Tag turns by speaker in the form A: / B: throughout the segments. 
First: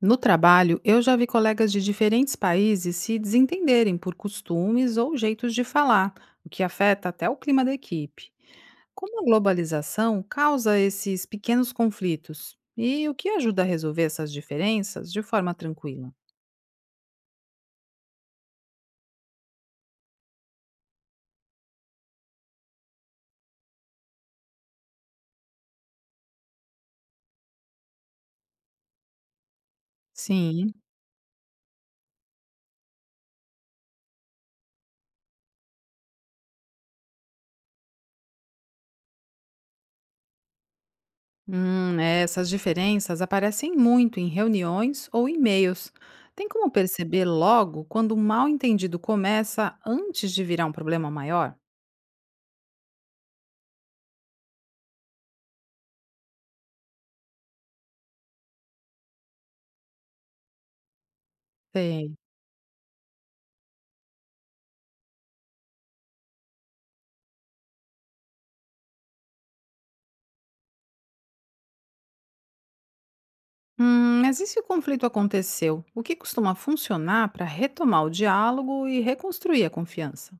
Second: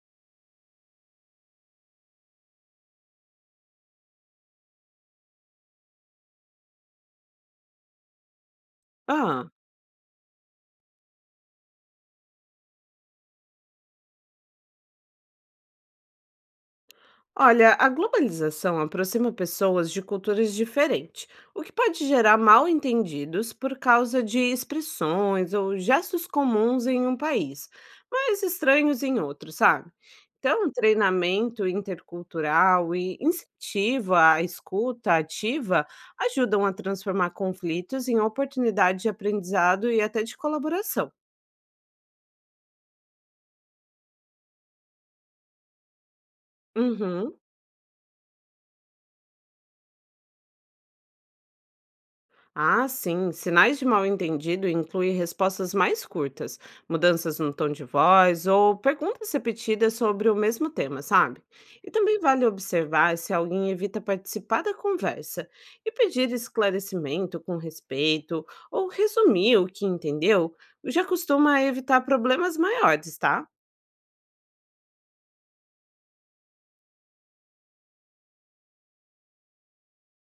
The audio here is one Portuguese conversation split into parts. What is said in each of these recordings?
A: No trabalho, eu já vi colegas de diferentes países se desentenderem por costumes ou jeitos de falar, o que afeta até o clima da equipe. Como a
B: Ah,
A: globalização causa esses pequenos conflitos? E o que ajuda a resolver essas diferenças de forma tranquila?
B: olha, a globalização aproxima pessoas de culturas diferentes, o que pode gerar mal-entendidos por causa de expressões ou gestos comuns em um país, mas estranhos em outro, sabe? Então,
A: Sim.
B: treinamento intercultural e incentivo à escuta ativa ajudam a transformar conflitos em oportunidade de aprendizado e até de colaboração.
A: Essas diferenças aparecem muito em reuniões ou e-mails. Tem como perceber
B: Uhum.
A: logo quando um mal entendido começa antes de virar um problema maior?
B: Ah, sim. Sinais de mal-entendido incluem respostas mais curtas, mudanças no tom de voz ou perguntas repetidas sobre o mesmo tema, sabe? E
A: Sei.
B: também vale observar se alguém evita participar da conversa e pedir esclarecimento com respeito ou resumir o que entendeu, já costuma evitar problemas maiores, tá?
A: Mas e se o conflito aconteceu? O que costuma funcionar para retomar o diálogo e reconstruir a confiança?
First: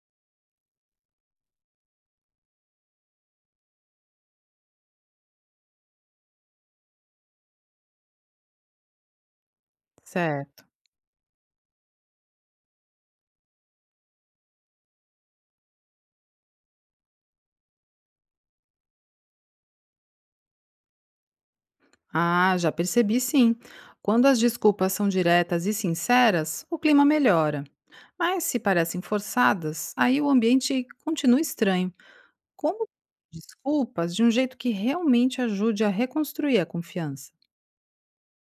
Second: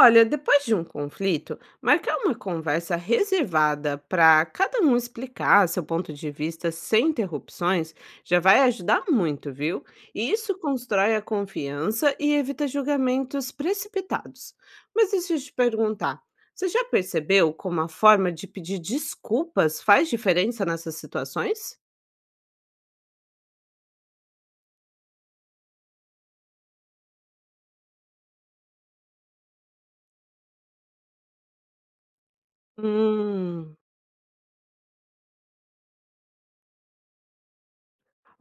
B: Olha, depois de um conflito, marcar uma conversa reservada para cada um explicar seu ponto de vista sem interrupções já vai ajudar muito, viu? E isso
A: Certo.
B: constrói a confiança e evita julgamentos precipitados. Mas deixa eu te perguntar, você já percebeu como a forma de pedir desculpas faz diferença nessas situações?
A: Ah, já percebi sim. Quando as desculpas são diretas e sinceras, o clima melhora. Mas se parecem forçadas, aí o ambiente continua estranho. Como
B: Hum.
A: desculpas de um jeito que realmente ajude a reconstruir a confiança?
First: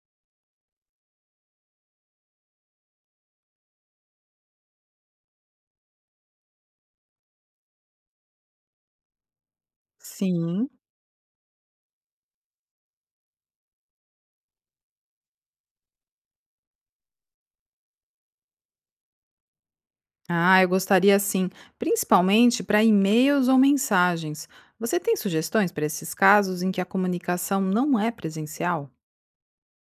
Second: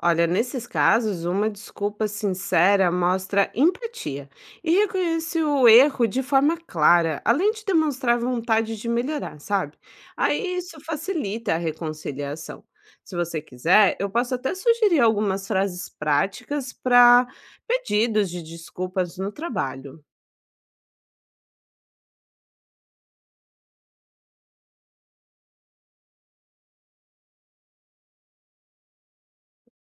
B: Olha, nesses casos, uma desculpa sincera mostra empatia e reconhece o erro de forma clara, além de demonstrar vontade de melhorar, sabe? Aí
A: Sim.
B: isso facilita a reconciliação. Se você quiser, eu posso até sugerir algumas frases práticas para pedidos de desculpas no trabalho.
A: Ah, eu gostaria sim, principalmente para e-mails ou mensagens. Você tem sugestões para esses casos em que a comunicação não é presencial?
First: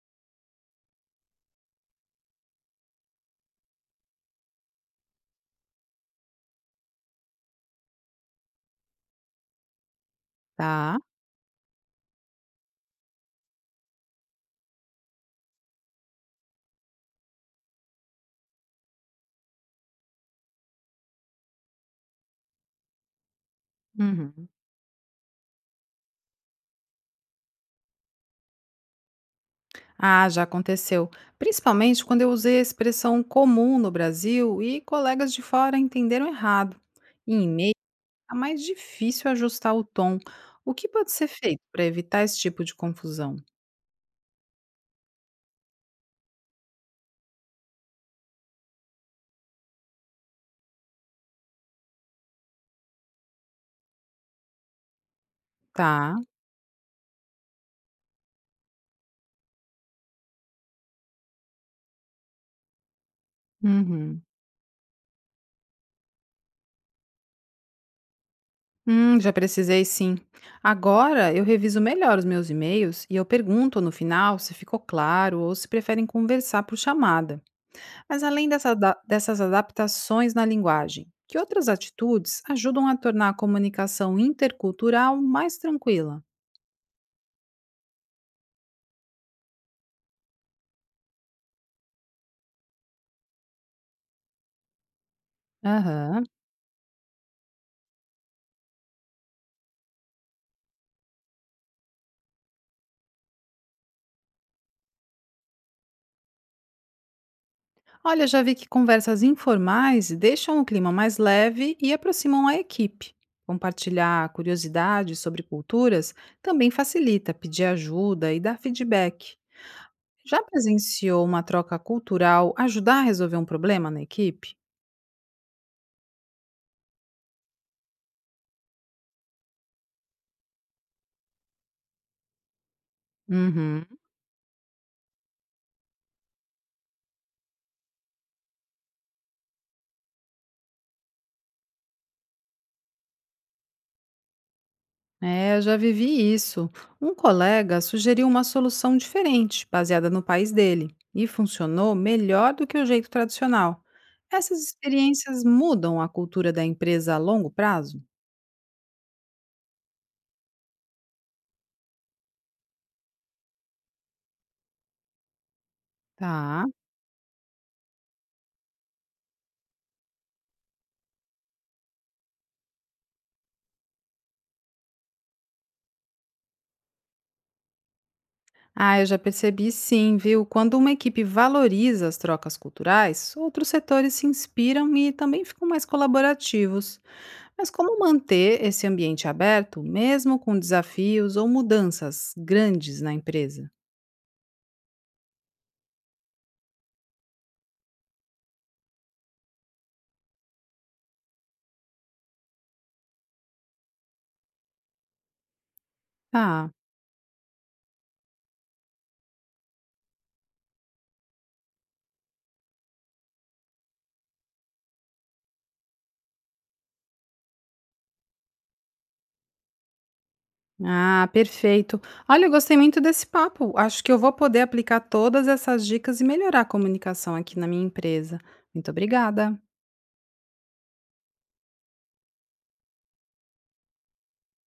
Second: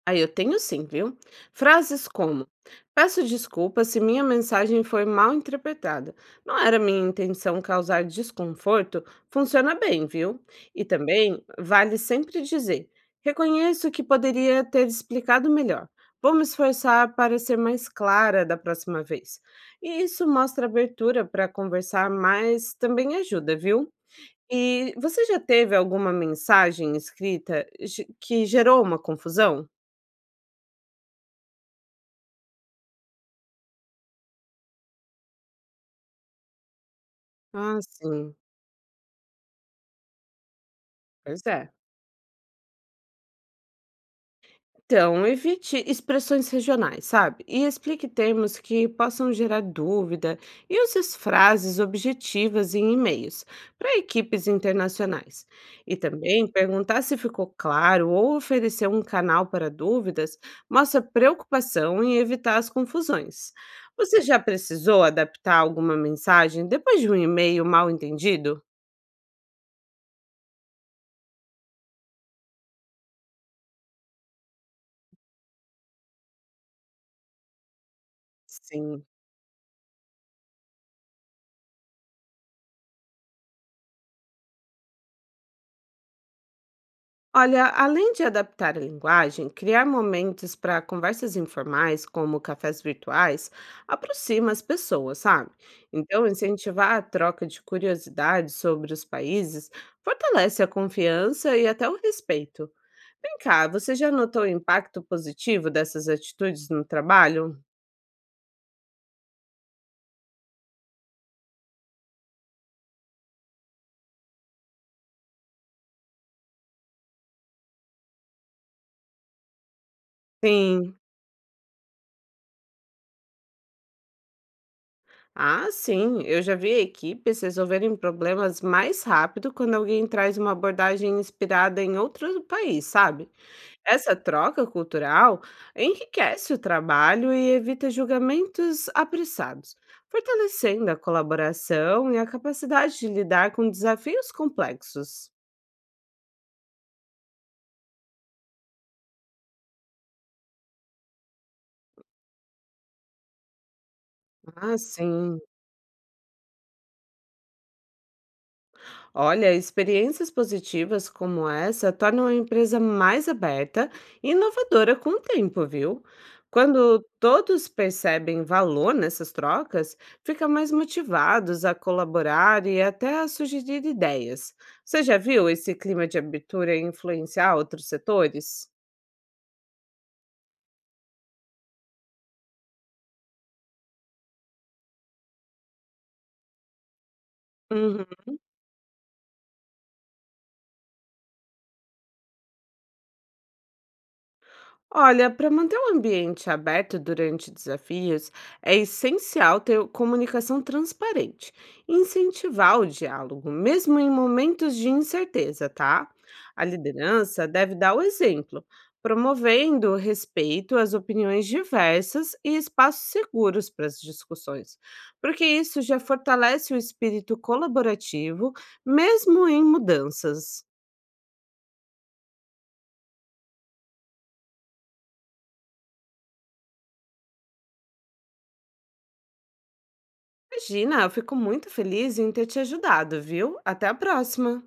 B: Aí eu tenho sim, viu? Frases como: Peço desculpa se minha mensagem foi mal interpretada. Não era minha intenção causar desconforto. Funciona bem, viu? E
A: Tá.
B: também vale sempre dizer: Reconheço que poderia ter explicado melhor. Vou me esforçar para ser mais clara da próxima vez. E isso mostra abertura para conversar, mas também ajuda, viu?
A: Uhum.
B: E você já teve alguma mensagem escrita que gerou uma confusão?
A: Ah, já aconteceu. Principalmente quando eu usei a expressão comum no Brasil e colegas de fora entenderam errado. Em e-mail
B: Ah,
A: é
B: sim.
A: mais difícil ajustar o tom. O que pode ser
B: Pois
A: feito
B: é.
A: para evitar esse tipo de confusão?
B: Então, evite expressões regionais, sabe? E explique termos que possam gerar dúvida e use as frases objetivas em e-mails para equipes internacionais. E
A: Tá.
B: também perguntar se ficou claro ou oferecer um canal para dúvidas mostra preocupação em evitar as confusões. Você
A: Uhum.
B: já precisou adaptar alguma mensagem depois de um e-mail mal entendido?
A: Já precisei sim. Agora eu reviso melhor os meus e-mails e eu pergunto no final se ficou claro ou se preferem conversar por chamada. Mas além dessa
B: Sim.
A: dessas adaptações na linguagem, que outras atitudes ajudam a tornar a comunicação intercultural mais tranquila?
B: Olha, além de adaptar a linguagem, criar momentos para conversas informais, como cafés virtuais, aproxima as pessoas, sabe?
A: Aham.
B: Então, incentivar a troca de curiosidades sobre os países fortalece a confiança e até o respeito. Vem cá, você já notou o impacto positivo dessas atitudes no trabalho?
A: Olha, já vi que conversas informais deixam o clima mais leve e aproximam a equipe. Compartilhar curiosidades sobre culturas também facilita pedir ajuda e dar feedback. Já
B: Sim.
A: presenciou uma troca cultural ajudar a resolver um problema na equipe?
B: Ah, sim, eu já vi equipes resolverem problemas mais rápido quando alguém traz uma abordagem inspirada em outro país, sabe?
A: Uhum.
B: Essa troca cultural enriquece o trabalho e evita julgamentos apressados, fortalecendo a colaboração e a capacidade de lidar com desafios complexos.
A: É, eu já vivi isso. Um colega sugeriu uma solução diferente, baseada no país dele, e funcionou melhor do que o jeito tradicional. Essas
B: Ah, sim.
A: experiências mudam a cultura da empresa a longo prazo?
B: Olha, experiências positivas como essa tornam a empresa mais aberta e inovadora com o tempo, viu?
A: Tá.
B: Quando todos percebem valor nessas trocas, ficam mais motivados a colaborar e até a sugerir ideias. Você já viu esse clima de abertura influenciar outros setores?
A: Ah, eu já percebi sim, viu? Quando uma equipe valoriza as trocas culturais, outros setores se inspiram e também ficam mais colaborativos. Mas como manter esse ambiente aberto, mesmo com desafios ou mudanças grandes na empresa?
B: Olha, para manter o ambiente aberto durante desafios, é essencial ter comunicação transparente e incentivar o diálogo, mesmo em momentos de incerteza, tá? A
A: Ah,
B: liderança deve dar o exemplo, promovendo respeito às opiniões diversas e espaços seguros para as discussões, porque isso já fortalece o espírito colaborativo, mesmo em mudanças.
A: ah, perfeito. Olha, eu gostei muito desse papo. Acho que eu vou poder aplicar todas essas dicas e melhorar a comunicação aqui na minha empresa. Muito obrigada.
B: Imagina, eu fico muito feliz em ter te ajudado, viu? Até a próxima!